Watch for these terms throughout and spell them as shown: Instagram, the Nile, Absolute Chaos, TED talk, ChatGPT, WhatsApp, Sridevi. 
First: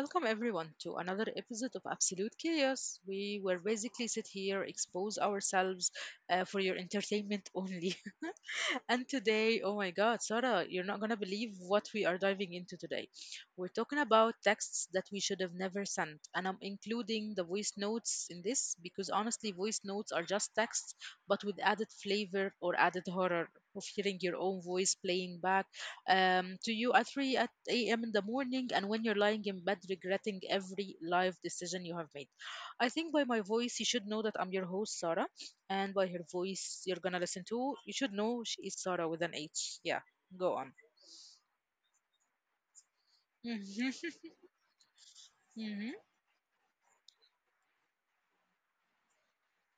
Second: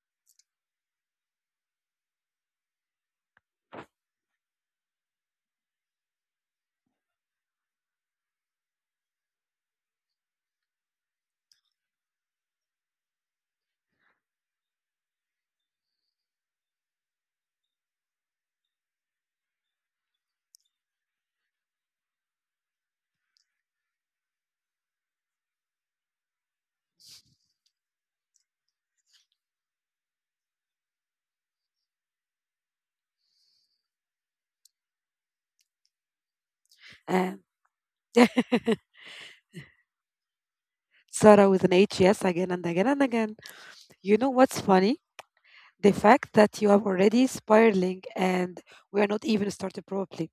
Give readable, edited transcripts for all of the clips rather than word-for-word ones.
welcome everyone to another episode of Absolute Chaos. We will basically sit here, expose ourselves for your entertainment only. And today, oh my God, Sarah, you're not going to believe what we are diving into today. We're talking about texts that we should have never sent. And I'm including the voice notes in this because honestly, voice notes are just texts, but with added flavor or added horror of hearing your own voice playing back to you at 3 at a.m. in the morning and when you're lying in bed regretting every life decision you have made. I think by my voice, you should know that I'm your host, Sarah, and by her voice And you're gonna listen to, you should know she is Sarah with an H. Yeah, go on. Sarah with an H, yes, again and again and again. You know what's Mm-hmm. funny? The fact Mm-hmm. that you are already spiraling and we are not even started probably.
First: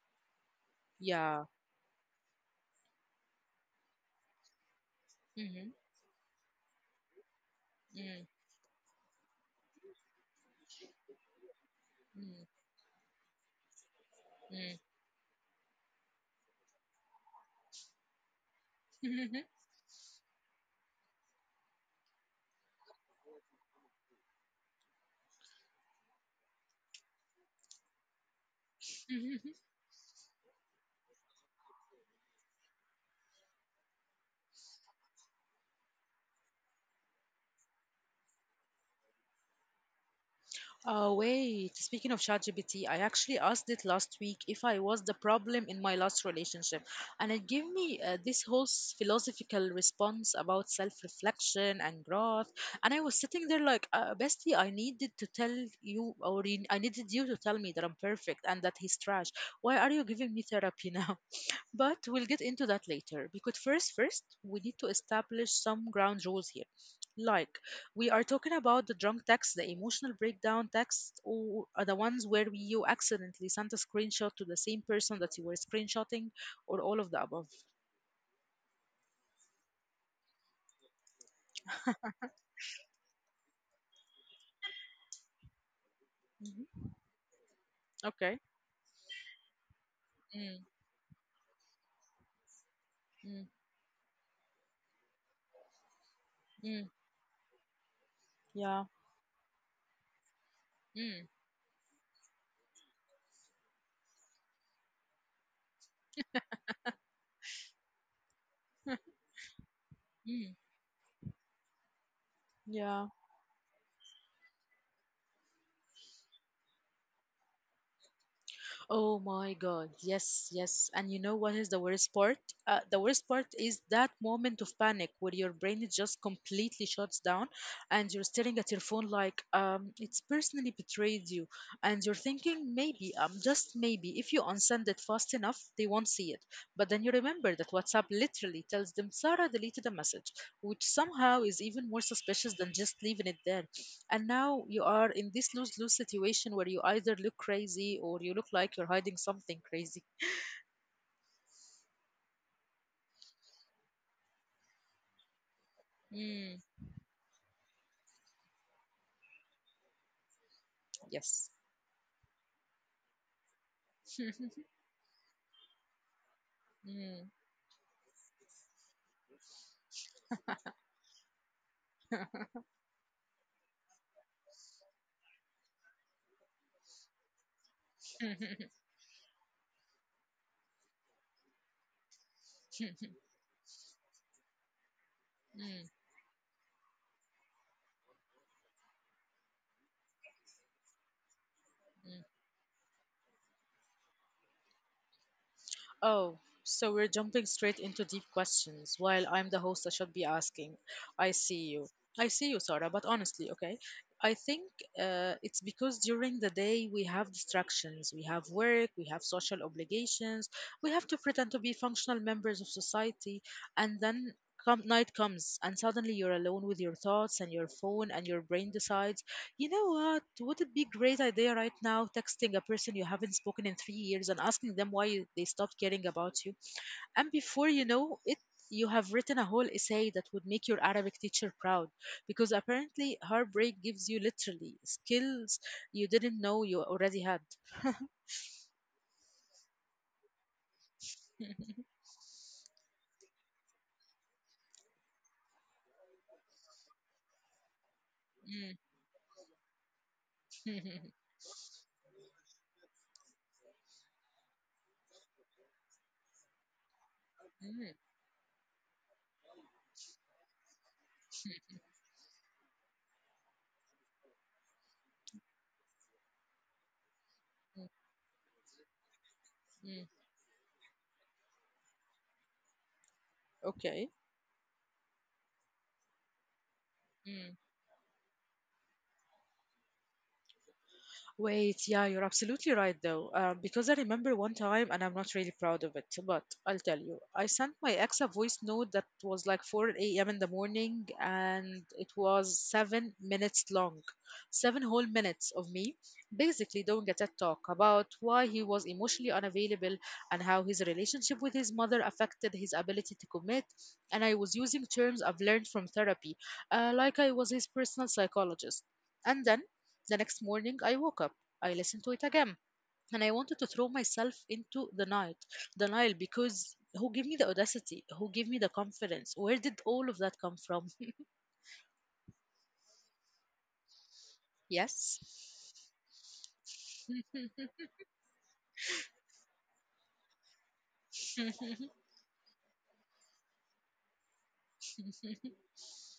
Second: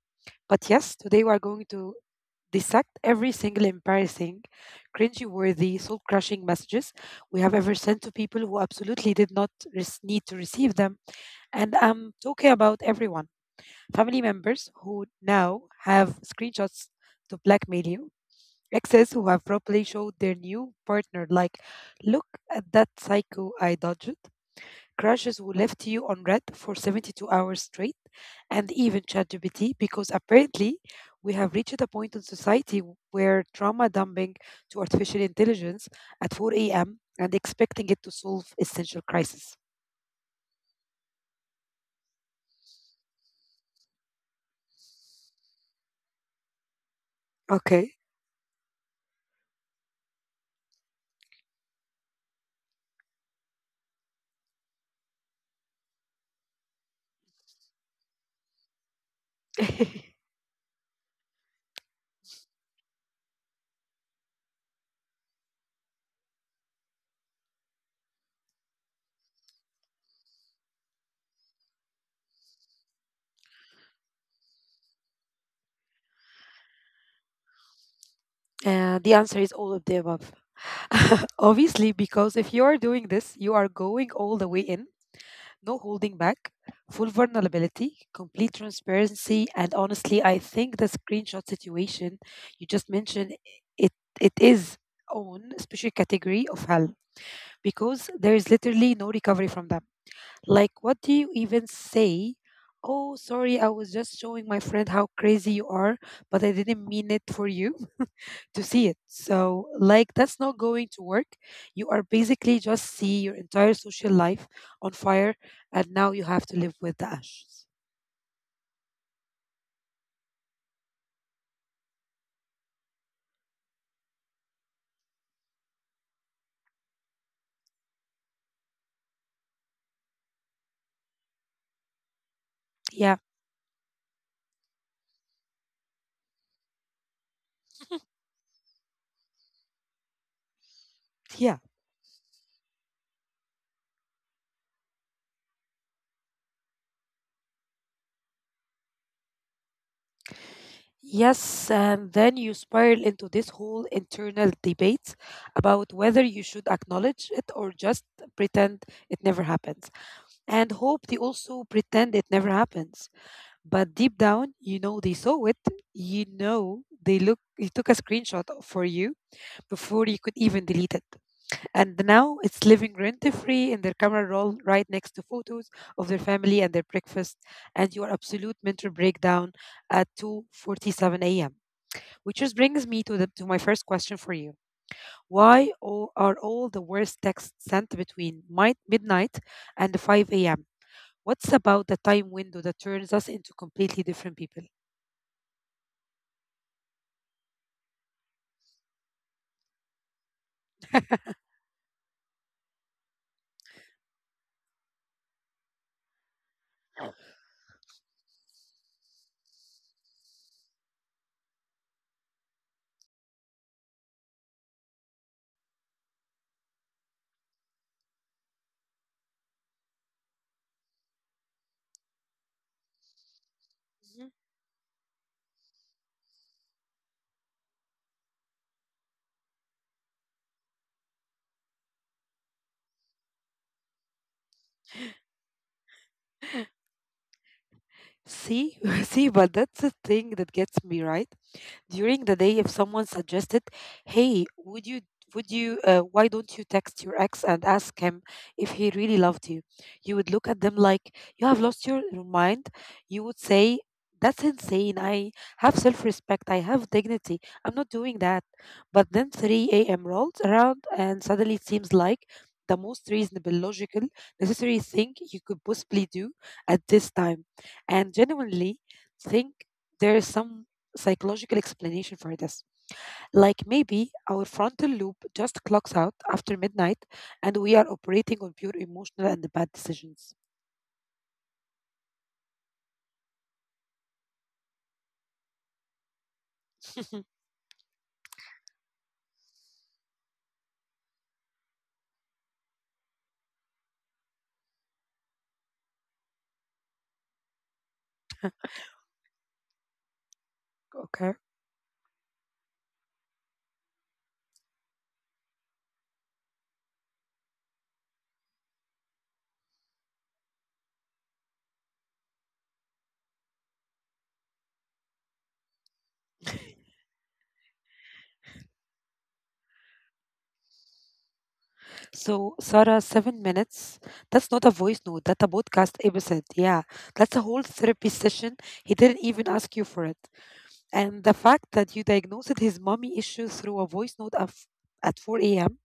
But yes, today we are Yeah. going to dissect every single embarrassing, cringy Mm-hmm. worthy, soul crushing messages we have ever sent to Mm-hmm. people who absolutely did not need to receive them. And I'm talking about everyone family members who now have screenshots to blackmail you, exes who have Mm-hmm. properly showed their new partner, like, look at that psycho I dodged, crushes who left you on red for 72 hours straight, and even ChatGPT, because apparently we have reached a point in society where trauma dumping to artificial intelligence at 4 a.m. and expecting it to solve essential crises. Oh, wait. Speaking of ChatGPT, I actually asked it last week if I was the problem in my last relationship. And it gave me Okay. This whole philosophical response about self reflection and growth. And I was sitting there like, Bestie, I needed to tell you, I needed you to tell me that I'm perfect and that he's trash. Why are you giving me therapy now? But we'll get into that later because first, we need to establish some ground rules here. Like, we are talking about the drunk text, the emotional breakdown text, or are the ones where you accidentally sent a screenshot to the same person that you were screenshotting, or all of the above. The answer is all of the above. Obviously, because if you are doing this, you are going all the way in no holding back, Hmm. full vulnerability, Okay. complete transparency, and honestly, I Mm, think the screenshot situation you just mentioned mm, it it is own special category of mm, hell because there is yeah. literally no recovery from them. Like, what do Mm, you even say? Oh, sorry, I was just showing my friend how crazy you are, but I didn't mean it for you to see it. So, like, that's mm, not going to work. You are basically just yeah. see your entire social life on fire, and now you have to live with the ashes. Oh my God. Yes, yes. And you know what is the worst part? The worst part is that moment of panic where your brain just completely shuts down and you're staring at your phone like it's personally betrayed you. And you're thinking, maybe, Yeah, just maybe, if you unsend it fast enough, they won't see it. But then you remember that WhatsApp literally tells them Sarah deleted a message, which somehow is yeah. even more suspicious than just leaving it there, and now you are in this lose lose situation where you either look crazy or you look like you're hiding something crazy. Yes, and then you spiral into this whole internal debate about whether you Mm, should acknowledge it or just pretend it never happens. And hope they yes. also pretend it never happens. But deep down, you know they saw it. You know Mm. they look they took a screenshot for you before you could even delete it. And now it's living rent free in their camera roll right next to photos of their family and their breakfast and your absolute mental breakdown at 2:47 a.m. Which just brings me to the to my first question for you. Are all the worst texts sent between midnight and 5 a.m.? What's about the time window that turns us into completely different people? Oh, so we're jumping straight into deep questions while I'm the host I should be asking. I see you. I see you, Sarah, but honestly, okay, I think it's because during the day we have distractions. We have work, we have social obligations, we have to pretend to be functional members of society, and then come, night comes, and suddenly you're alone with your thoughts and your phone, and your brain decides, you know what? Would it be a great idea right now texting a person you haven't spoken in 3 years and asking them why they stopped caring about you? And before you know it, you have written a whole essay that would make your Arabic teacher proud because apparently heartbreak gives you literally skills you didn't know Mhm. you already had. See, See, but that's the thing that gets me, right? During the day, if someone suggested, "Hey, would you why don't you text your ex and ask him Mm. if he really loved you?" You would look at them like you have lost your mind. You would say, "That's insane. I have self-respect. I have dignity. I'm Mm, not doing that." But then 3 a.m. rolls around, and suddenly it seems like the most reasonable, logical, necessary thing you could possibly do at this time. mm, And genuinely think mm. there is some psychological explanation for this. Like Okay. maybe our frontal loop just clocks out after midnight Mm. and we are operating on pure emotional and bad decisions. Wait, yeah, you're absolutely right though. Because I remember one time, and I'm not really proud of it, but I'll tell you. I sent my ex a voice note that was like 4 a.m. in the morning, and it was 7 minutes long. Seven whole minutes of me basically doing a TED talk about why he was emotionally unavailable and how his Okay. relationship with his mother affected his ability to commit. And I was using terms I've learned from therapy, like I was his personal psychologist. And then the next morning, I woke up. I listened to it again. And I wanted to throw myself into the night. The Nile, because who gave me the audacity? Who gave me the confidence? Where did all of that come from? So, Sarah, seven minutes. That's not a voice Yes. note, that's a podcast episode. Yeah. That's a whole therapy session. He didn't even ask you for it. And the fact that you diagnosed his mommy issue through a voice note of at 4 a.m.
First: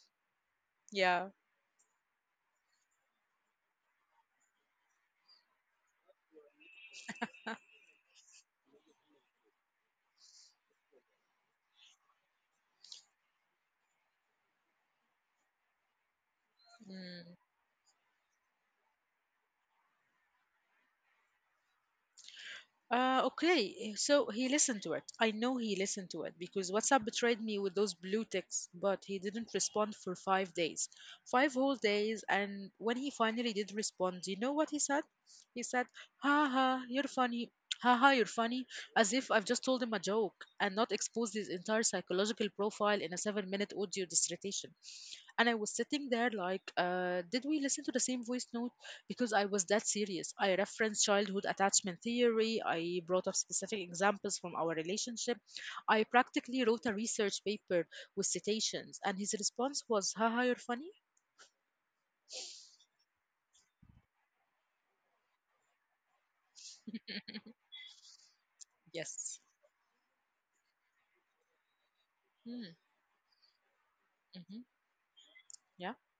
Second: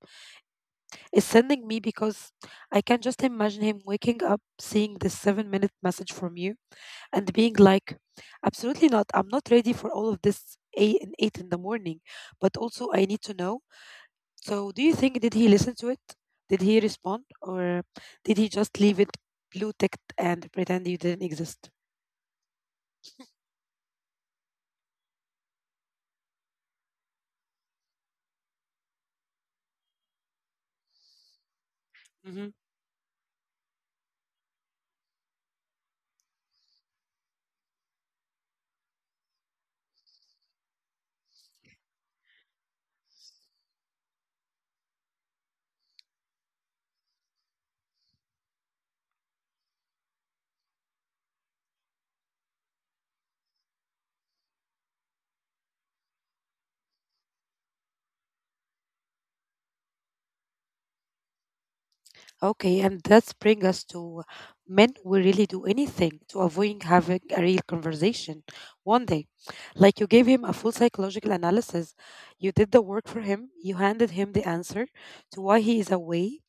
is Yeah. sending me because I can just imagine him waking up seeing this seven-minute message from you and being like, absolutely not, I'm not ready for all of this eight and eight in the morning. But also I need to know. So do you think, did he listen to it? Did he respond, Mm. or did he just leave it blue ticked and pretend you didn't exist? Okay, so he listened to it. I know he listened to it because WhatsApp betrayed me with those blue ticks, but he didn't respond for 5 days. Five whole days, Hmm. and when he finally did respond, do you know what he said? He said, "Ha ha, you're funny. Ha ha, you're funny." As if I've just told him a joke and not exposed his entire psychological profile in a 7 minute audio dissertation. And I was sitting there like, did we listen to the same voice note? Because I was that serious. I referenced childhood attachment theory. I brought up specific examples from our relationship. I practically wrote a research paper with citations, and his response was, "Haha, you're funny?" Okay, and that's bring us to, men will really do anything to avoid having a real conversation one day. Yes. Like you gave him a full psychological analysis, you did the Mm, work for him, you handed him the answer mm-hmm, to why he is yeah. away,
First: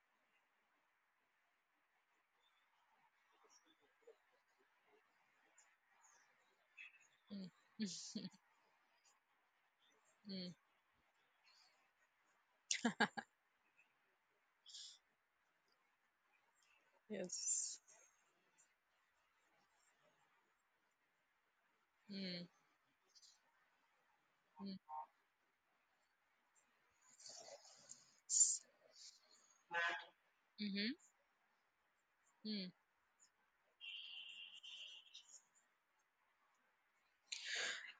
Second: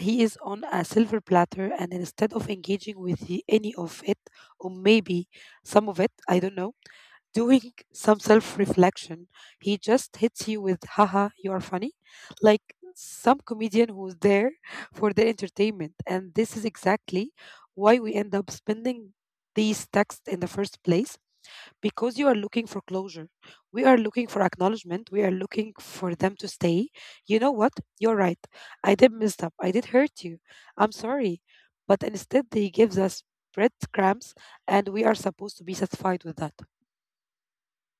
he is on a silver platter, and instead of engaging with any of it, or maybe some of it, I don't know, Mm, doing some self-reflection, he just hits mm, you with, haha, you are funny. Like some comedian who's there for their entertainment. And this is exactly yes. why we end up spending these texts in the first place, because you are Mm, looking for closure. We are looking for acknowledgement. We are looking for them to stay. You know what? You're right. I did mess up. I did hurt you. mm-hmm, I'm sorry. But instead, they mm. gives us breadcrumbs, and we are supposed to be satisfied with that.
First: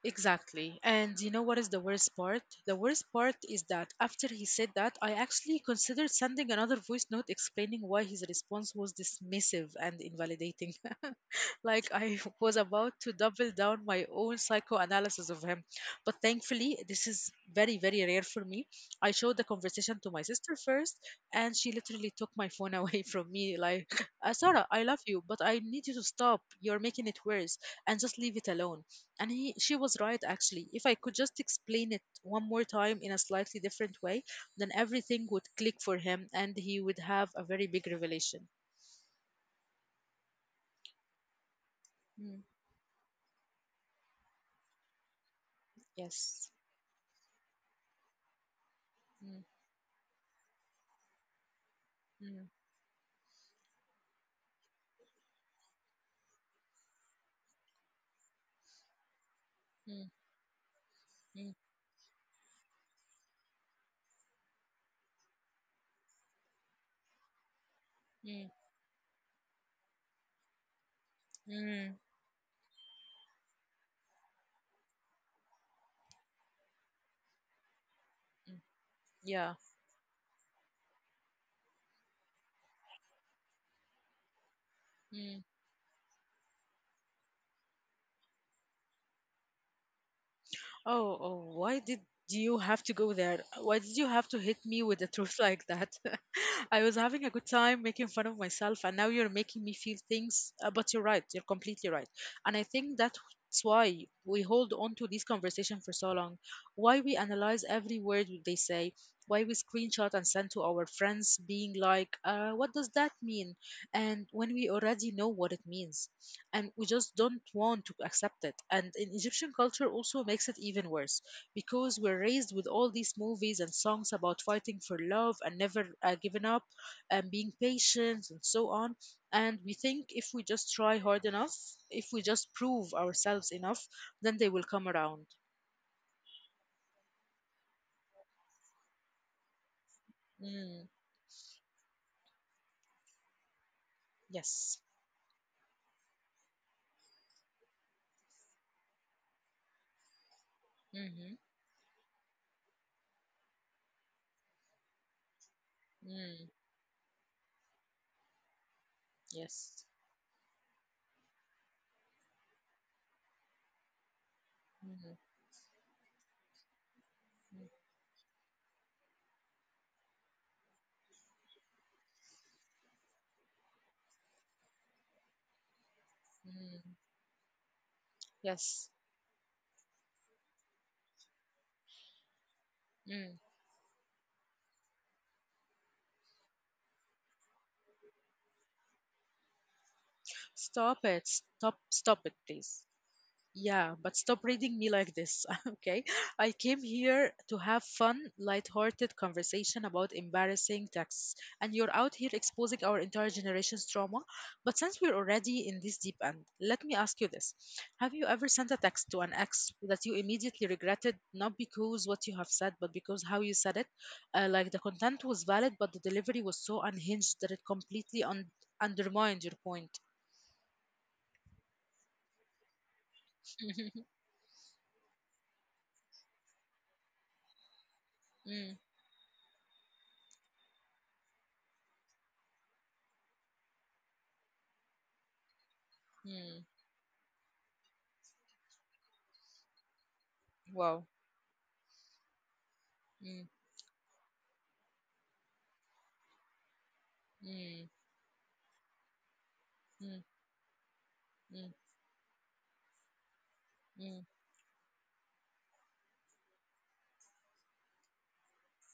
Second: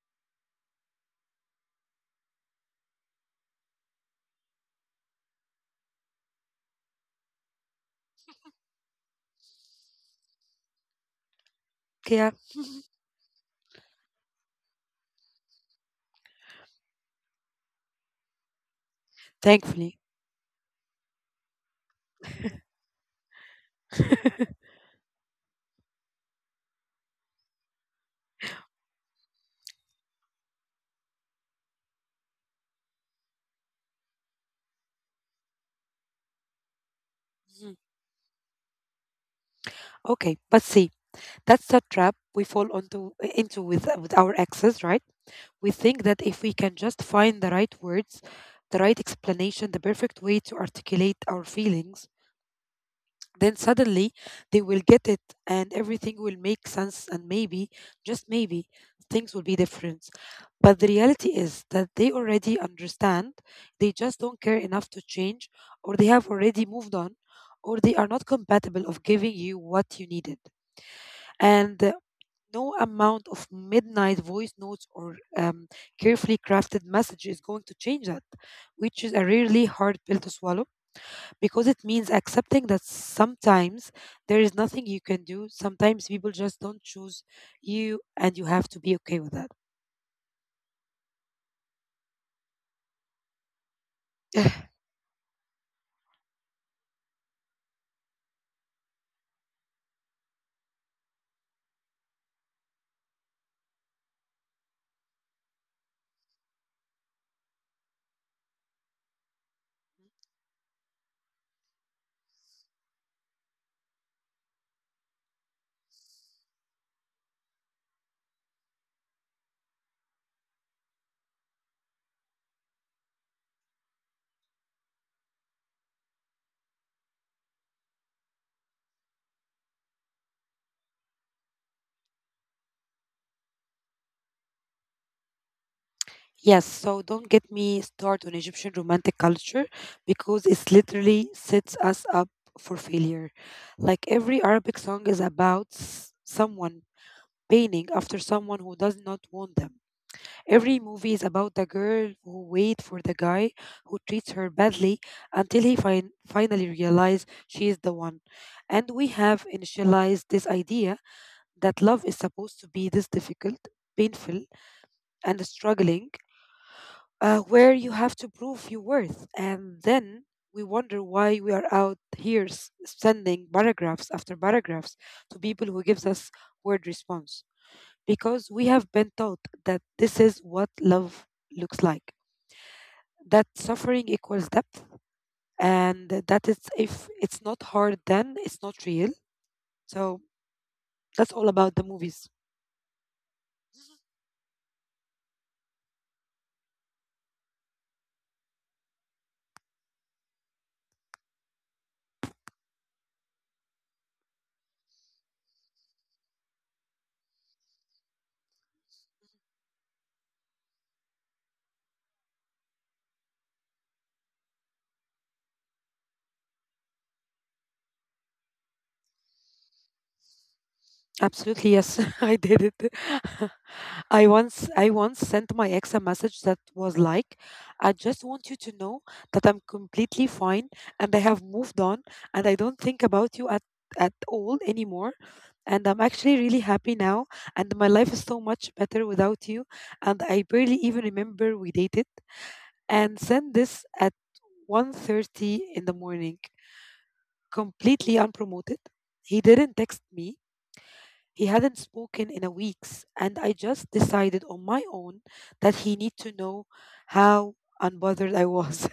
Exactly. And you know what is the worst part? The worst part is that after he said that, I actually considered sending another voice note explaining why his response was dismissive and invalidating. Like I Yeah, was about to double down my own psychoanalysis of him. But thankfully, this is very, very rare for me. I showed the conversation thankfully. to my sister first, and she literally took my phone away from me. Like, " Sarah, I love you, but I need you to stop. You're making it worse, and just leave it alone." She was right, actually. If I could just explain it one more time in a slightly different way, then everything would click for him, and he would have a very big Mhm. revelation. Okay, but see, that's the trap Mm, we fall onto into with our exes, right? We think that yes. if we can just find the right words, the right Mm, explanation, the perfect way to articulate our feelings, mm, then suddenly they will get it and everything will make sense, and maybe, just maybe, things will be mm. different. But the reality Mm, is that they already understand, they just don't care enough to change, or they have already moved on, or they are not mm, compatible of giving you what you needed, and mm, no amount of midnight voice notes or carefully crafted message is going to change that, mm. which is a Yeah. really hard pill to swallow, because it means accepting that sometimes there is nothing you can Mm. do. Sometimes people just don't choose you, and you have to be okay with that. Oh, why did you have to go there? Why did you have to hit me with the truth like that? I was having a good time making fun of myself, and now you're making me feel things. But you're right, you're completely right. And I think that's why we hold on to this conversation for so long, why we analyze every word they say, why we screenshot and send to our friends, being like, what does that mean? And when we already know what it means and we just don't want to accept it. And in Egyptian culture also makes it even worse, because we're raised with all these movies and songs about fighting for love and never giving up and being patient and so on. And we think if we just try hard enough, if we just prove ourselves enough, then they will come around. Yes, so don't get me started on Egyptian romantic culture, because it Mm, literally sets us up for failure. Like every yes. Arabic song is about someone pining after someone who does not want them. Every movie Mm-hmm. is about the girl who waits for the guy who treats her badly until he Mm, finally realizes she is the one. And we have yes. initialized this idea that love is supposed to be this difficult, painful, Mm-hmm. and struggling, where you have to prove your worth. And then we wonder why we are out here sending paragraphs after paragraphs to people who gives us Mm, word response, because we yes. have been taught that this is what love looks like, Mm. that suffering equals depth, and that it's, if it's not hard, then it's not real. So Stop it. that's all Stop, about the stop it, movies. please. Yeah, but stop reading me like this, okay? I came here to have fun, light-hearted conversation about embarrassing texts, and you're out here exposing our entire generation's trauma. But since we're already in this deep end, let me ask you this. Have you ever sent a text to an ex that you immediately regretted, not because what you have said, but because how you said it? Like the content was valid, but the delivery was so unhinged that it completely undermined your point. Absolutely, yes. I did it. I once sent my ex a message that was like, I just want you Mm, to know that I'm completely fine and I have moved on and I don't think about you at all anymore and I'm actually mm, really happy now and my life is so much better without you and I barely wow. even remember we dated. And Mm, sent this at 1:30 in the morning, mm. completely unpromoted. He didn't text Mm. me. He Mm, hadn't spoken in a weeks, and I just mm, decided on my own that he need to know how unbothered I was.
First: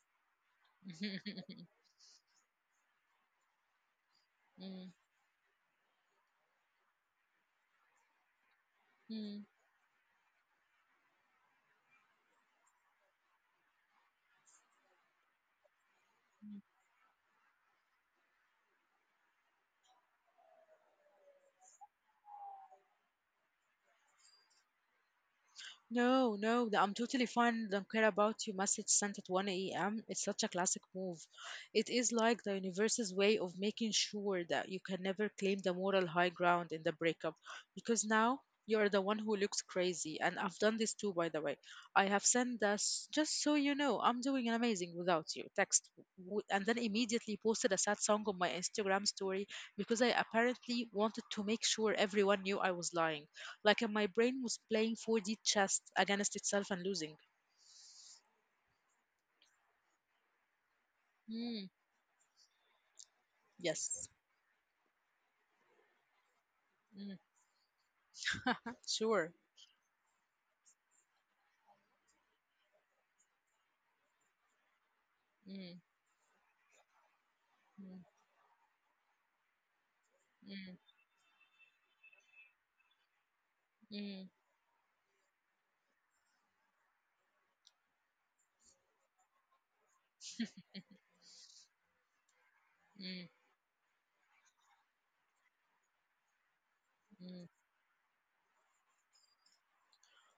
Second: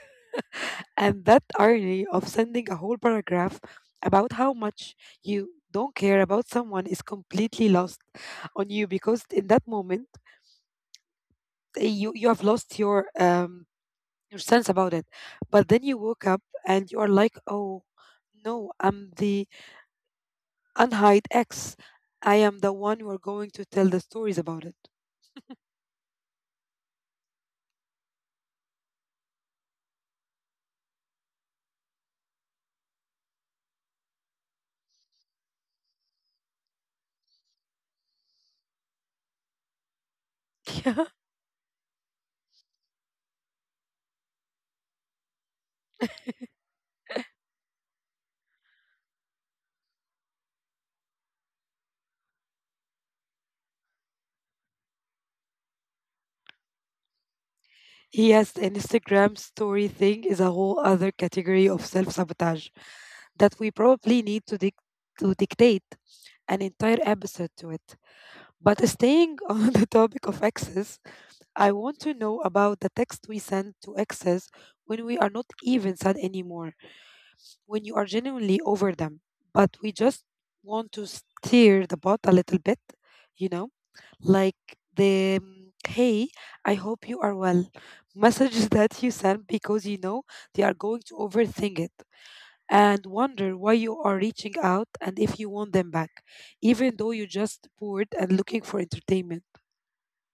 And that irony of sending a whole paragraph about how mm, much you don't care about someone is completely lost on you, because mm. in that moment, you have lost your sense about it. But then you woke up and you are like, oh, no, I'm the unhide ex. I am the one who are going to tell the stories about it. No, no, I'm totally fine. Don't care about your message sent at 1 a.m. It's such a classic move. It is like the universe's way of making sure that you can never claim the moral high ground in the breakup because now you're the one who looks crazy. And I've done this too, Yeah. by the way. I have sent this just so you know, I'm doing amazing without you text and then immediately posted a sad song on my Instagram story because I apparently wanted to make sure everyone knew I was lying. Like my brain was playing 4D chess against itself and losing. Yes, the Instagram story thing is a whole other Mm, category of self sabotage that we yes. probably need to, to dictate an entire Mm. episode to it. But Sure. staying on the topic of exes, I want to know about the text we send to exes when we are not Mm, even sad anymore. When you mm, are genuinely over them, but we just mm, want to steer the boat a little bit, you know, mm, like the mm, hey, I hope you are well messages that you send because you know they are going to overthink it and mm, wonder why you are reaching out and if you want them back, even though you're mm. just bored and looking for entertainment.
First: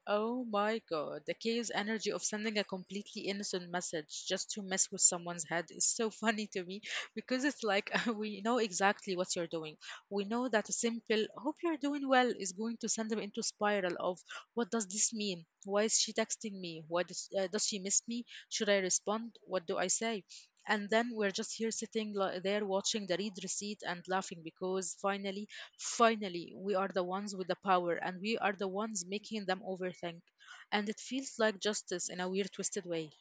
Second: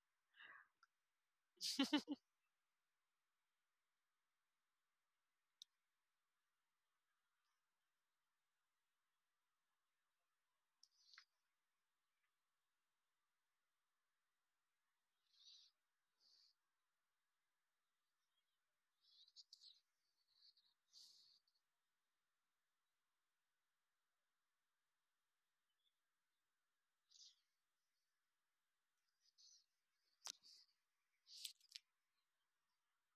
Oh my God, the chaos energy of sending a completely innocent message just to mess with someone's head is so funny to me because it's like we know exactly what you're doing. We know that a simple, hope you're doing well, is going to send them into spiral of what does this mean? Why is she texting me? Why does she miss me? Should I respond? What do I say? And then we're just here sitting there watching the read receipt and laughing because finally, finally, we are the ones with the power and we are the ones making them overthink. And it feels like justice in a weird, twisted way.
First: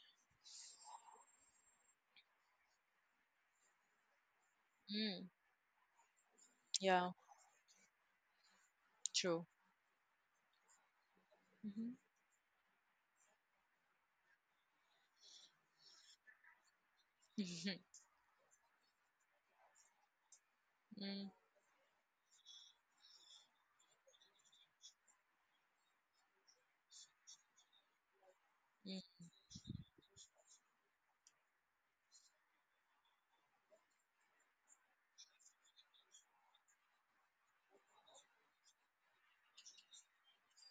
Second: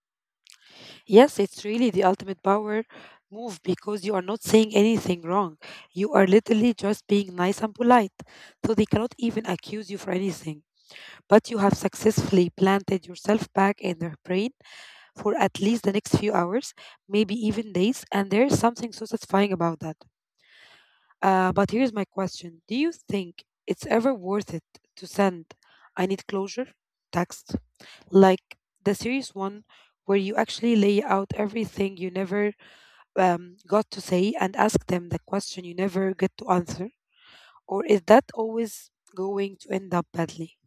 Yes, it's really the ultimate power move because you are not saying anything Mm, wrong. You are literally just yeah, being nice and polite. So they cannot true. even accuse you for anything. But you have successfully planted yourself back in their brain for at least the next few hours, maybe even Mm-hmm. days. And there's something so satisfying about that. But here's my question. Do you think it's ever worth it to send, I need closure text? Like the serious one where you actually lay out everything you never got to say and ask them the question you never get to answer? Or is that always going to end up badly?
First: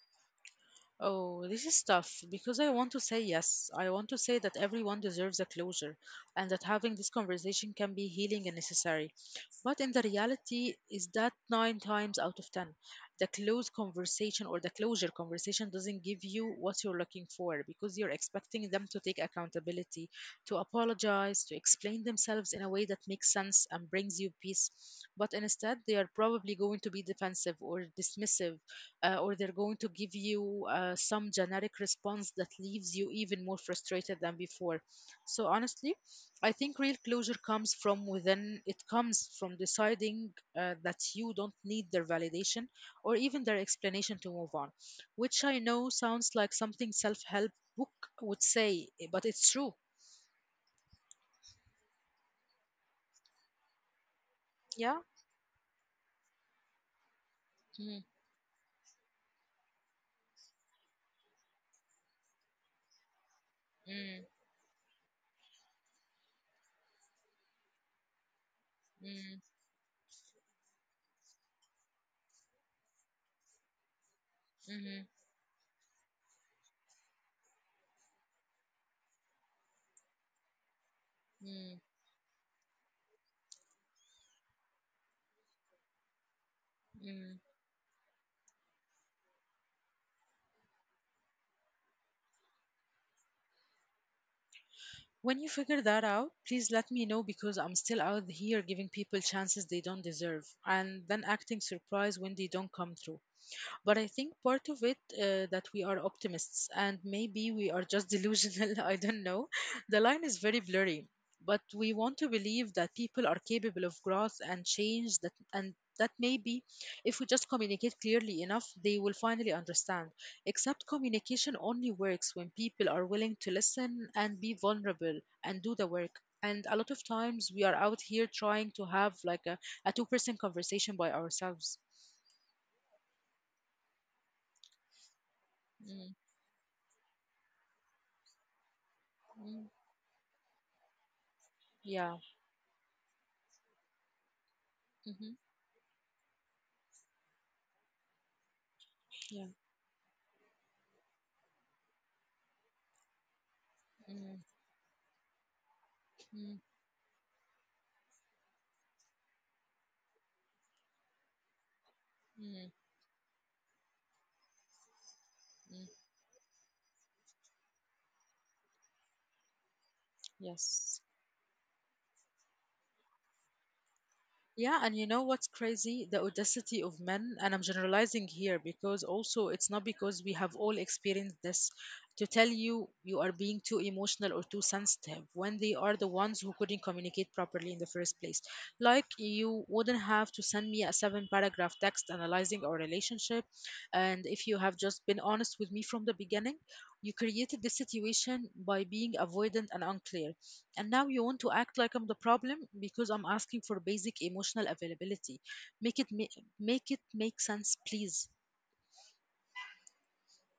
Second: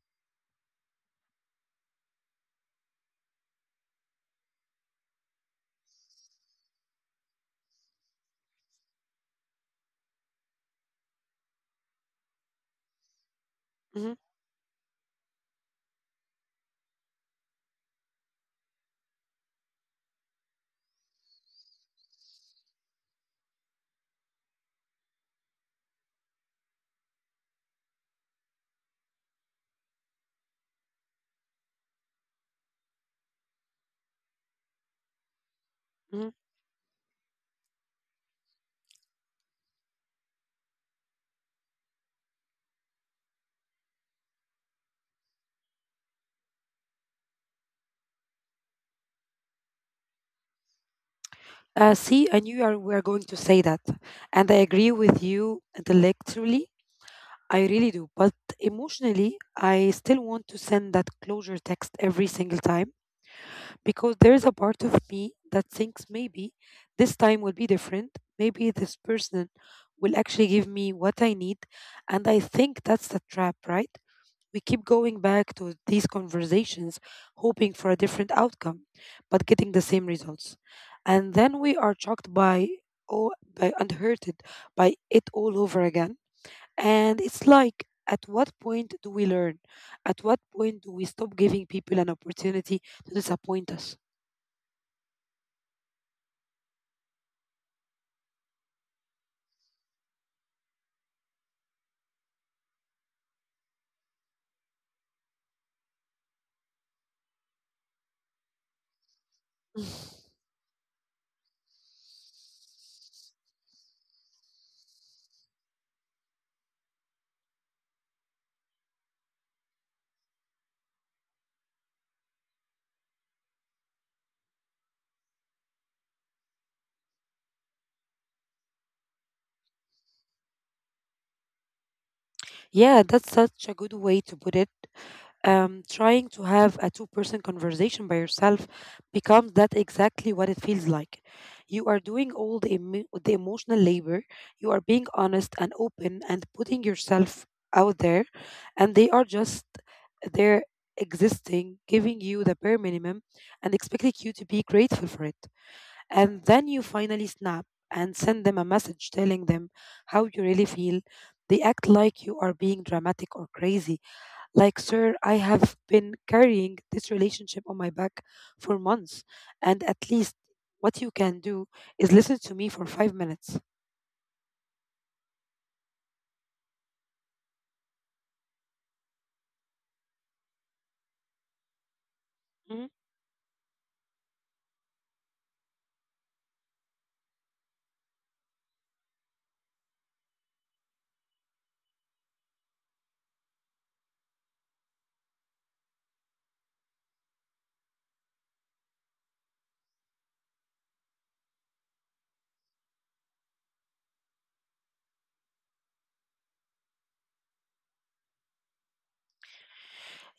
Oh, this is tough because I want to say yes. I want to say that everyone deserves a closure and that having this conversation can be healing and necessary. But in the reality is that nine times out of ten, the closed Mhm, conversation or the closure conversation doesn't give you what you're looking for because you're expecting them to take accountability, to apologize, to explain themselves in a way that makes sense and brings you peace. But instead, they are probably going to be defensive or dismissive, or they're going to give you some generic response that leaves you even more frustrated than before. So, honestly, mhm. I think real closure comes from within. It comes from deciding that you don't need their validation or even their explanation to move on, which I know sounds like something self help book would say, but it's true. See, I knew were going to say that, and I agree Yeah? with you intellectually. I really Mm, do. But emotionally, I still want to send that closure text every single time because mm, there's a part of me that thinks maybe this time will be different. Maybe this mm, person will actually give me what I need. And I think that's the trap, right? We keep mhm, going back to these conversations, hoping for a different outcome, but getting the same results. And then we mm, are shocked by, oh, by unhurted by it all over again, and mm. it's like, at what point do we learn? At what point do we stop giving people an opportunity to disappoint us? When you figure that out, please let me know because I'm still out here giving people chances they don't deserve and then acting surprised when they don't come through. But I think part of it that we are optimists, and maybe we are just delusional. I don't know. The line is very blurry, but we want to believe that people are capable of growth and change, that and that maybe if we just communicate clearly enough, they will finally understand. Except communication only works when people are willing to listen and be vulnerable and do the work. And a lot of times we are out here trying to have like a two-person conversation by ourselves. Yeah, that's such a good way to put it. Mm, Trying to have a two-person conversation by yourself becomes that mm, exactly what it feels like. You are yeah. doing all the emotional labor, you are being Mhm. honest and open and putting yourself out there, and they are Yeah. just there existing, giving you the bare minimum and expecting you to Mm, be grateful for it. And then mm, you finally snap and send them a message telling them how you really feel. They act like you are being mm, dramatic or crazy. Like, sir, I have mm. been carrying this relationship on my back for months, and at least Yes. what you can do is listen to me for 5 minutes. Yeah, and you know what's crazy? The audacity of men, and I'm generalizing here because also it's not because we have all experienced this, to tell you Mhm. you are being too emotional or too sensitive when they are the ones who couldn't communicate properly in the first place. Like, you wouldn't have to send me a seven paragraph text analyzing our relationship, and if you have just been honest with me from the beginning. You created the situation by being avoidant and unclear, and now you want to act like I'm the problem because I'm asking for basic emotional availability. Make it make sense, please.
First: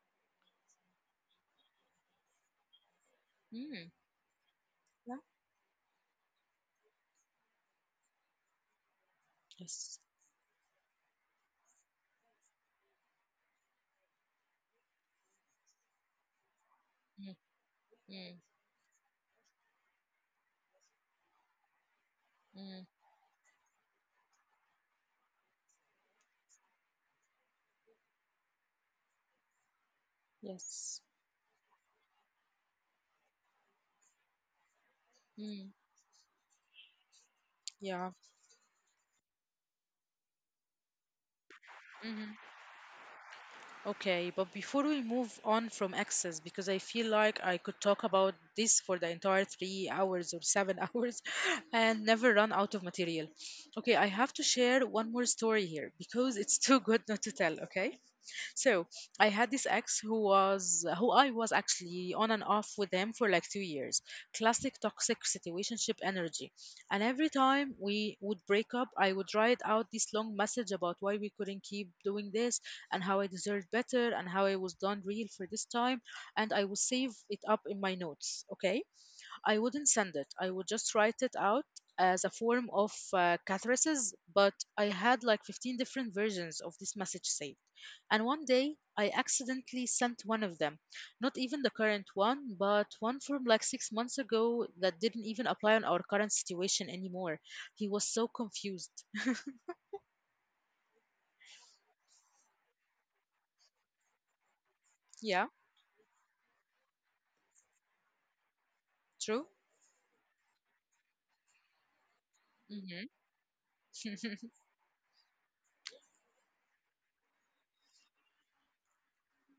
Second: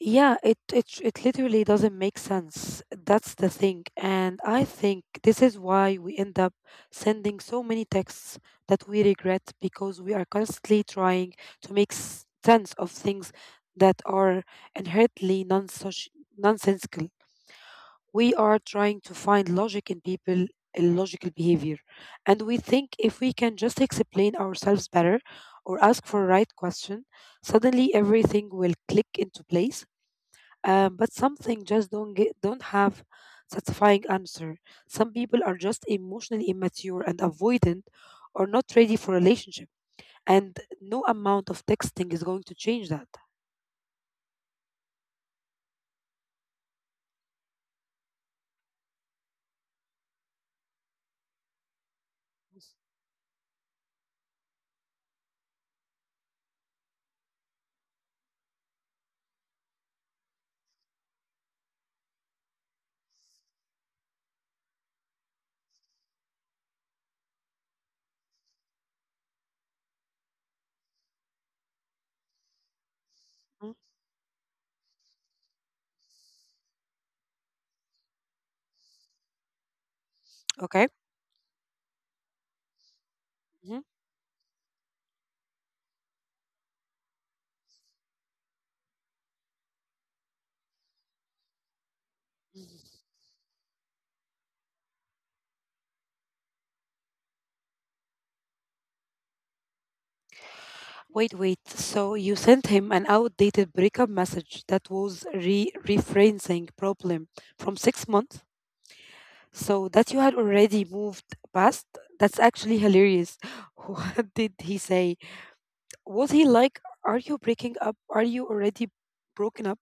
Yeah, it literally doesn't make sense. That's the thing. Mm. And I think Yeah. this is why we end up sending so many texts that we regret because Yes. we are constantly trying to make sense of things that are inherently nonsensical. Mm. We are Mm. trying to find logic in people illogical behavior, and we think Mm. if we can just explain ourselves better or ask for the right question, suddenly everything will click into place. But Yes. something just don't have satisfying answer. Some people are just Mm, emotionally immature and avoidant, yeah. or not ready for relationship, and no amount of texting is going to hmm change that. Okay, but before we move on from access, because I feel like I could talk about this for the entire 3 hours or seven hours and never run out of material. Okay, I have to share one more story here because it's too good not to tell, okay? So I had this ex who I was actually on and off with him for like 2 years. Classic toxic situationship energy. And every time we would break up, I would write out this long message about why we couldn't keep doing this and how I Mm, deserved better and how I was done real for this time. And I would save it up in my notes. Okay, I wouldn't send it. I okay. would just write it out as a form of Mhm. catharsis, but I had like 15 different versions of this message saved. And one day I accidentally sent one of them. Not even the current one, but one from like 6 months ago that didn't even apply on our current situation anymore. He was so confused. Wait, wait. So you sent him an outdated breakup message that was re Yeah, referencing problem from 6 months. true. So that you had already moved past. That's actually hilarious. What did he say? Was he like, "Are you breaking up? Are you already broken up?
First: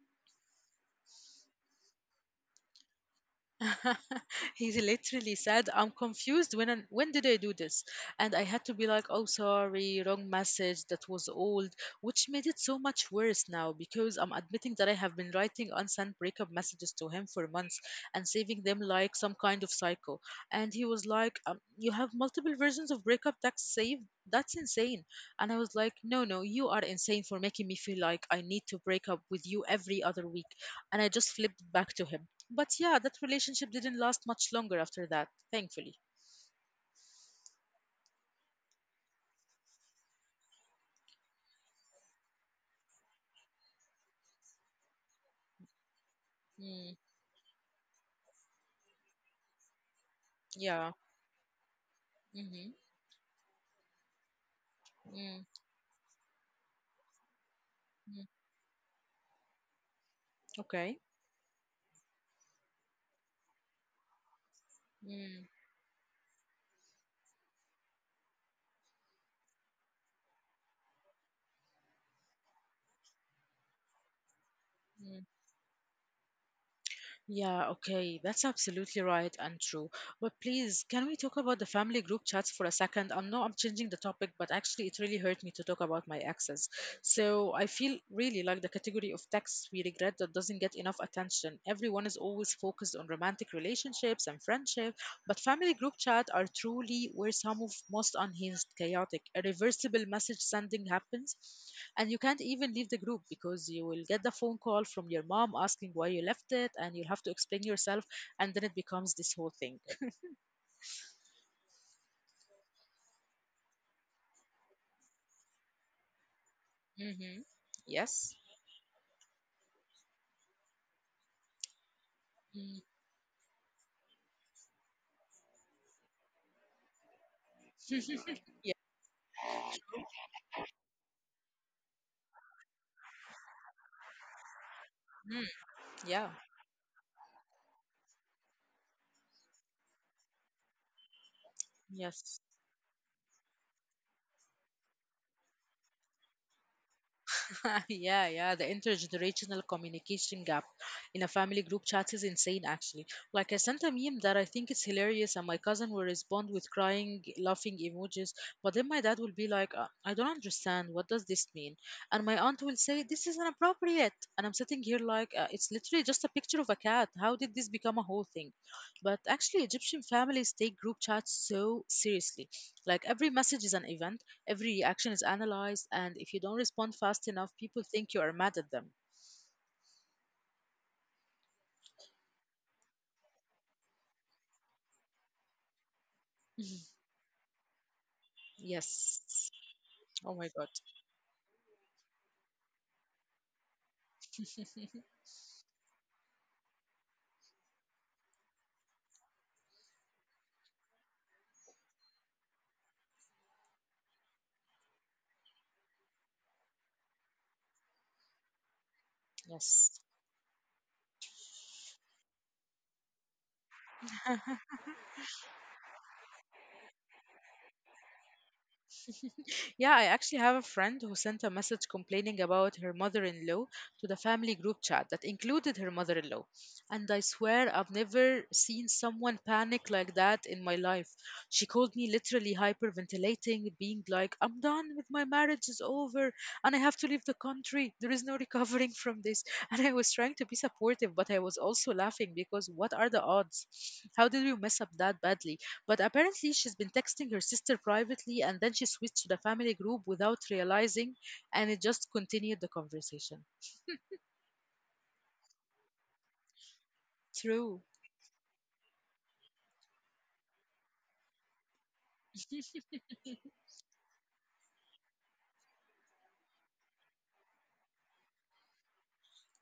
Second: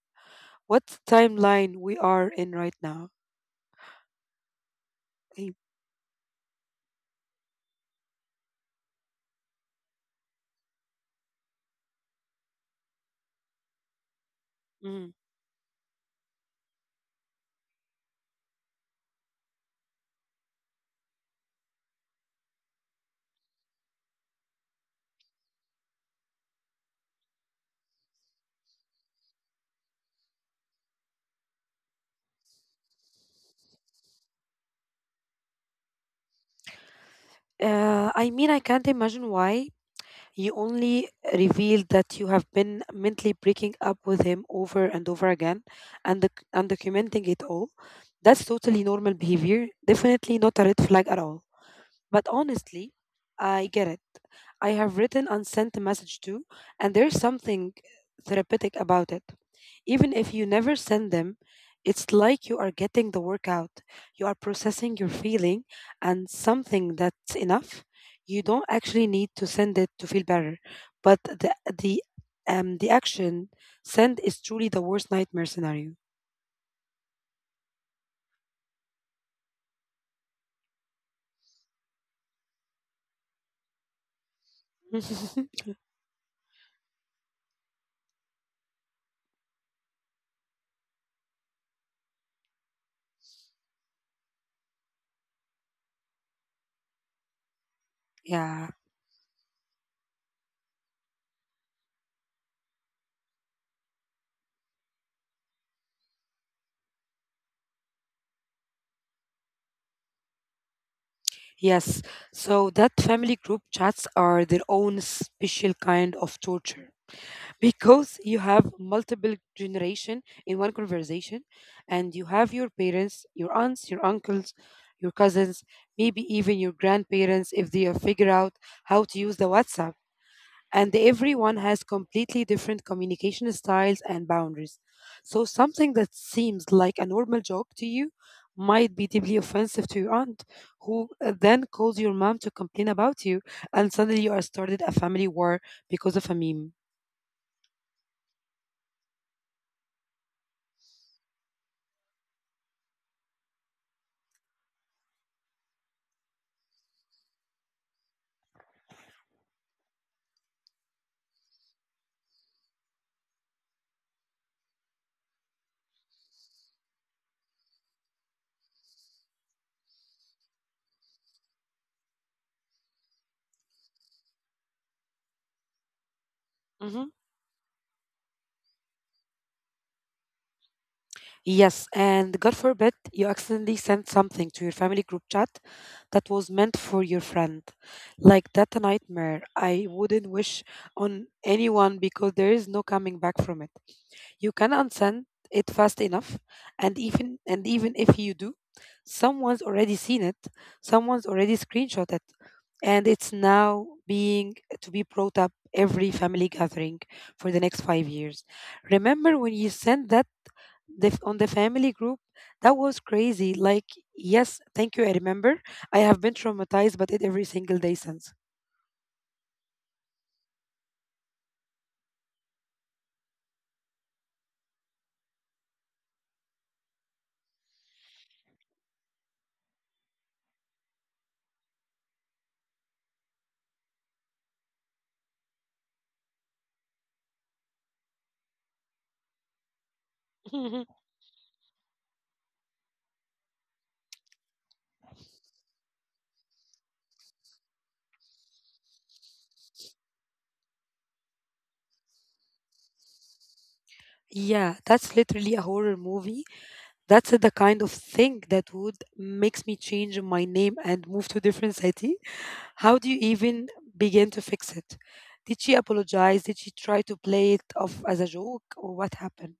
What timeline we are in right now?" He literally Hey, said, "I'm confused. When did I do this?" And I had to be like, "Oh, sorry, wrong message. That was old," which made it so much worse now because I'm admitting that I mm. have been writing unsent breakup messages to him for months and saving them like some kind of psycho. And he was like, "You have multiple versions of breakup texts saved. That's insane." And I was like, "No, no, you are insane for making me feel like I need to break up with you every other week." And I just flipped back to him, but yeah, that relationship didn't last much longer after that, thankfully. I mean, I can't imagine why you only revealed that you have been mentally breaking up with him over and over again and Mm, documenting it all. That's totally normal behavior, definitely not a red yeah. flag at all. But Mm-hmm. honestly, I get it. I have written and Mm, sent a message too, and there's something mm. therapeutic about it. Even if you never Okay. send them, it's like you are getting the workout. You are processing your Mm, feeling and something that's enough. You don't actually need to send it to feel better, but the the action send is truly the worst mm. nightmare scenario. Yeah, okay, that's absolutely right and true. But please, can we talk about the family group chats for a second? I know I'm changing the topic, but actually, it really hurt me to talk about my exes. So I feel really like the category of texts we regret that doesn't get enough attention. Everyone is always focused on romantic relationships and friendship, but family group chat are truly where some of most Yeah. unhinged, chaotic, irreversible message sending happens. And you can't even leave the group because you will get the phone call from your mom asking why you left it, and you'll have to explain yourself, and then it becomes this whole thing. Yes, so that family group chats are their own special kind of torture Mm-hmm. because you Yes. have multiple generation in one conversation, and you have your Mm. parents, your aunts, your uncles, your cousins, maybe even your grandparents if they figure out Yeah. how to use the WhatsApp, and everyone has completely different communication styles and boundaries. So, Mm. something that Yeah. seems like a normal joke to you might be deeply offensive to your aunt, who then calls your mom Yes. to complain about you, and suddenly you are started a family war because of a meme. Yeah, yeah. The intergenerational communication gap in a family group chat is insane, actually. Like, I sent a meme that I think it's hilarious, and my cousin will respond with crying, laughing emojis. But then my dad will be like, I don't understand. What does this mean?" And my aunt will say, "This is inappropriate." And I'm sitting here like, it's literally just a picture of a cat. How did this become a whole thing? But actually, Egyptian families take group chats so seriously. Like, every message is an event. Every reaction is analyzed, and if you don't respond Mhm. fast enough, people think you are mad at them. Yes, and God forbid you accidentally sent something to your family group chat that was meant for your friend. Like that a nightmare Yes. I wouldn't Oh my wish God. on anyone because there is no coming back from it. You can unsend it fast enough, and even if you do, someone's already seen it, someone's already screenshot it, and it's now being to be brought up every family gathering for the next 5 years. Remember when you Yes. sent that the, on the family group, that was crazy. Like, yes, thank you, I remember. I have been traumatized but it every single day since. Yeah, I actually have a friend who sent a message complaining about her mother in law to the family group chat that included her mother in law. And I swear I've never seen someone panic like that in my life. She called me literally hyperventilating, being like, "I'm done. With my marriage is over, and I have to leave the country. There is no recovering from this." And I was trying to be supportive, but I was also laughing because what are the odds? How did we mess up that badly? But apparently, she's been texting her sister privately and then she switched to the family group without realizing, and it just continued the conversation. Yeah, that's literally a horror movie. That's the kind True. of thing that would makes me change my name and move to a different city. How do you even begin to fix it? Did she apologize? Did she try to play it off as a joke, or what happened?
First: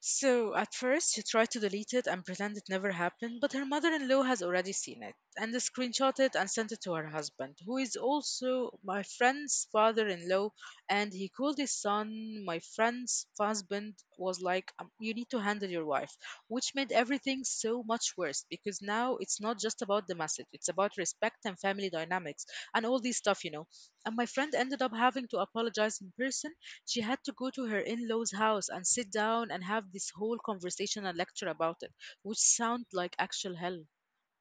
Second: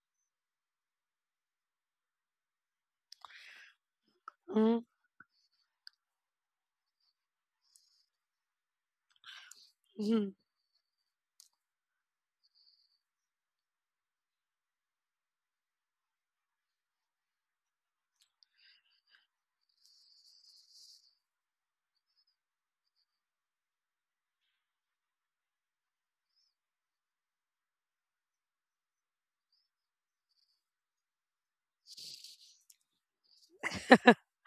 So at first, she tried to delete it and pretend it never happened, but her mother in law has already Mm, seen it and screenshot it and sent it to her husband, who is also my friend's father mhm. in law. And he called his son, my friend's husband, was like, You need to handle your wife," which made everything so much worse because now it's not just about the message, it's about respect and family dynamics and all this stuff. And my friend ended up having to apologize in person. She had to go to her in law's house and sit down and have this whole conversation and lecture about it, which sound like actual hell.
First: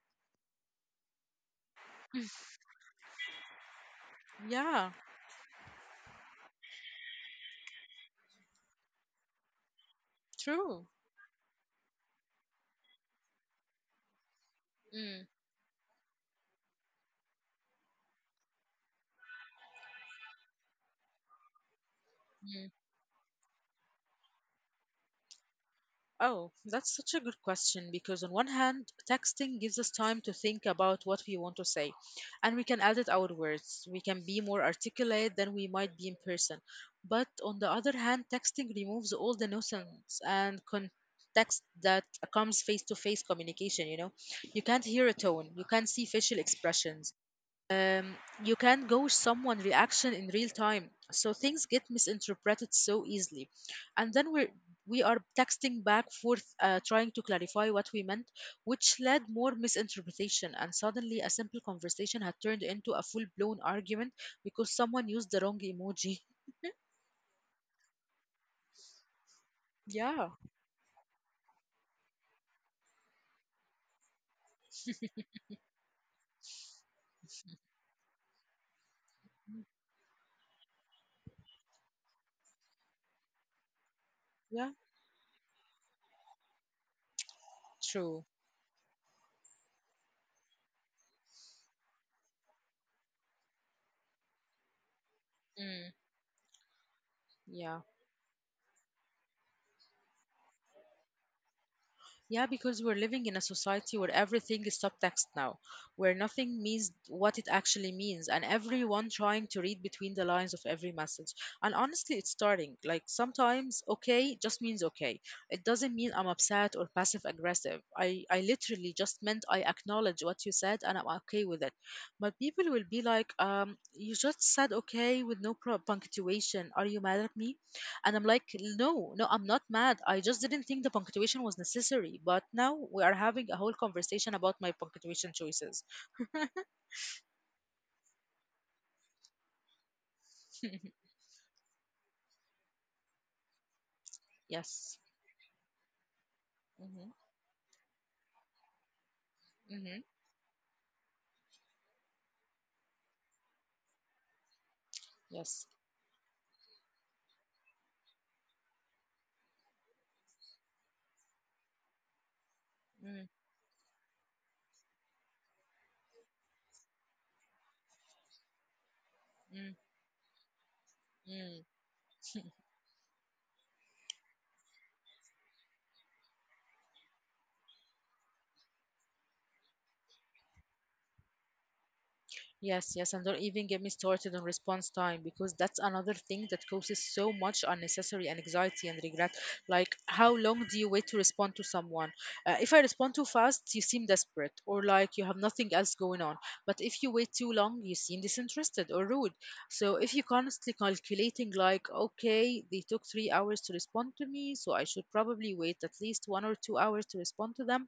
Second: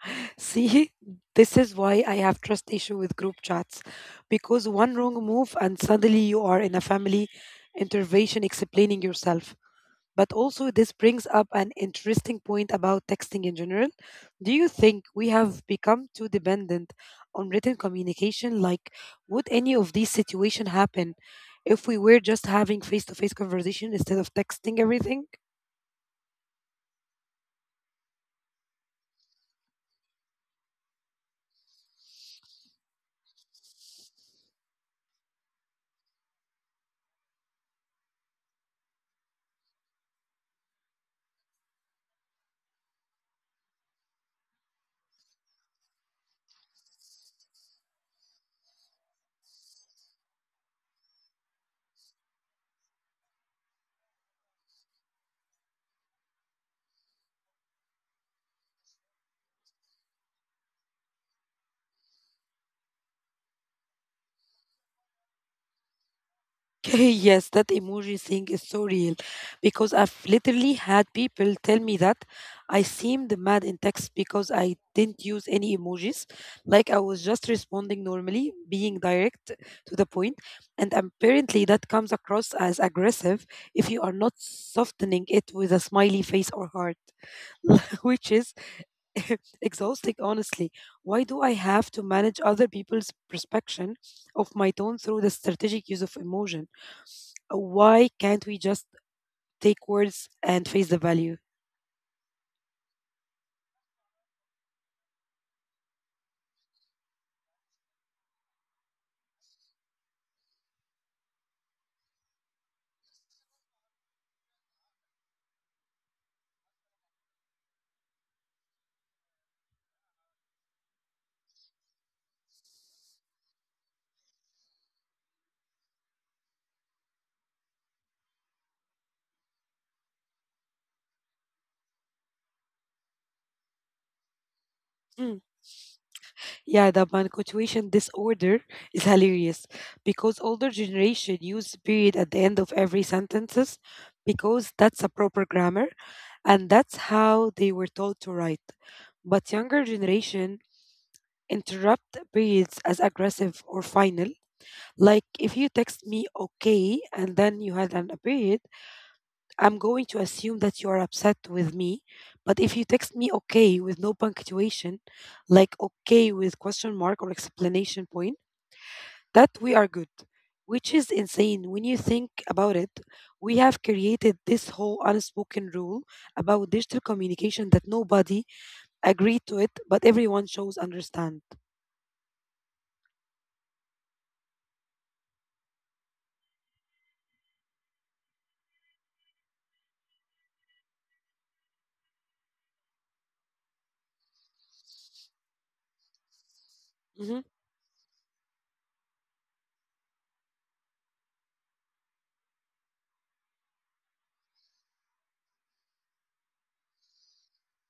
See, this is why I have trust issue with group chats, Yeah, because one wrong move and suddenly you are in a family intervention explaining yourself. But also, true. this brings up an interesting point about texting in general. Do you think Mm, we have become too dependent on written communication? Like, would any of these situations happen if we were just mm. having face to face conversation instead of texting everything? Oh, that's such a good question because, on one hand, texting gives us time to think about what we want to say, and we can edit our words. We can be more articulate than we might be in person. But on the other hand, texting removes all the nuisance and context that comes face to face communication. You know, you can't hear a tone, you can't see facial expressions, um, you can't gauge someone's reaction in real time, so things get misinterpreted so easily. And then we are texting back forth, trying to clarify what we meant, which led more misinterpretation. And suddenly, a simple conversation had turned into a full-blown argument because someone used the wrong emoji. Okay, yes, that emoji thing is so real because I've Yeah, literally had people tell me that I seemed mad in text because I didn't use any emojis. Like, I was just responding normally, being direct mm, to the point. And apparently, that comes across as aggressive if you are not yeah, softening it with a smiley face or heart, true. which is exhausting, honestly. Why do I have to manage other people's perception of my tone through the strategic Mm, use of emotion? yeah. Why can't we just take words and face the value? Yeah, because we're living in a society where everything is subtext now, where nothing means what it actually means, and everyone trying to read between the lines of every message. And honestly, it's starting. Like, sometimes okay just means okay. It doesn't mean I'm upset or passive aggressive. I literally just meant I acknowledge what you said and I'm okay with it. But people will be like, "You just said okay with no punctuation. Are you mad at me?" And I'm like, no, no, I'm not mad. I just didn't think the punctuation was necessary. But now we are having a whole conversation about my punctuation Mm. choices. Yeah, the punctuation disorder is hilarious because older generation use period at the end of every sentences because Yes. that's a proper grammar, and that's Mm-hmm. how they were taught to write. But younger Mm-hmm. generation interrupt periods as aggressive or final. Like if Yes. you text me okay and then you had an a period, I'm going to assume that you are upset with me, but if you text me okay with no punctuation, like okay with question mark or explanation point, that Mm-hmm. we are good. Which is Mm-hmm. insane when you think about it. We have created this whole unspoken rule about digital communication that nobody agreed to it, but everyone shows understand. Yes, yes, and don't even get me started on response time because that's another thing that causes so much unnecessary anxiety and regret. Like, how long do you wait to respond to someone? If I respond too fast, you seem desperate or like you have nothing else going on. But if you wait Mhm. too long, you seem disinterested or rude. So, if you're constantly calculating, like, okay, they took 3 hours to respond to me, so I should probably wait at least 1 or 2 hours to respond to them,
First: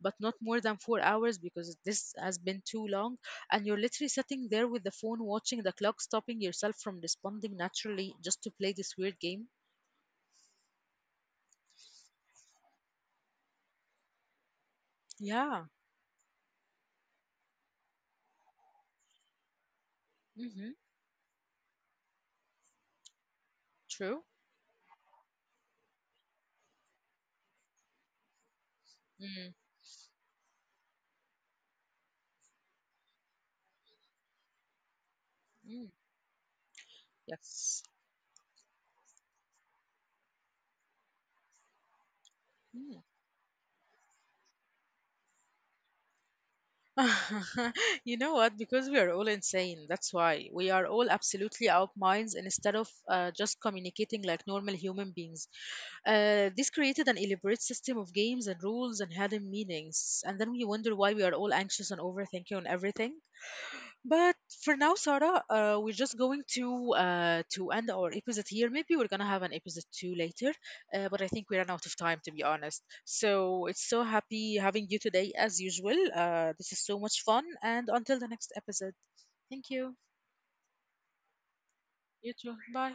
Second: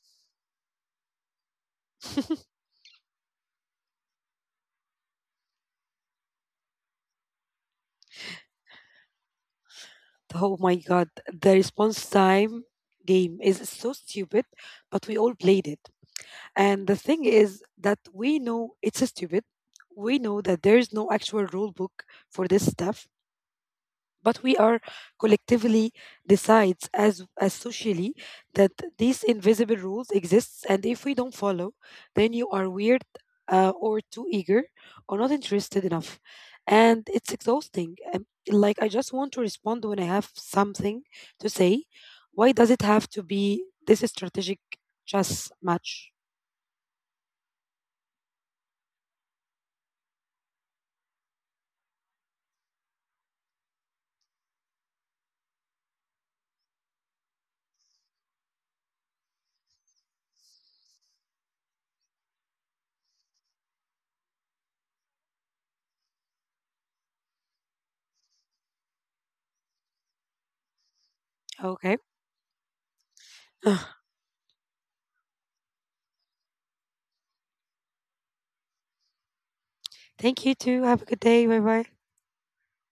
but not more than 4 hours because this has been too long, and you're literally sitting there with the phone watching the clock, stopping yourself from responding naturally just to play this weird game. Oh my god, the response time game is so stupid, but we all Yeah. played it. And the thing is that we know it's stupid. We know that Mm-hmm. there is no actual rule book for this stuff, True. but we are collectively decides as socially that these Mm. invisible rules exist. And if we don't follow, then you are weird, or too eager or not interested Mm. enough, and it's Yes. exhausting. And like I just want to respond when I have something to say. Why does it Mm. have to be this strategic chess match? You know what? Because we are all insane. That's why we are all absolutely out minds instead of just communicating like normal human beings. This created an elaborate system of games and rules and hidden meanings. And then we wonder why we are all anxious and overthinking on everything. But for now, Sarah, we're just going to end our episode here. Maybe we're gonna have an episode 2 later, but I think we ran out Okay. of time to be honest. So it's so happy having you today as usual. This is so much fun, and until the next episode, thank you. Thank you too. Have a good day. Bye bye. You too. Bye.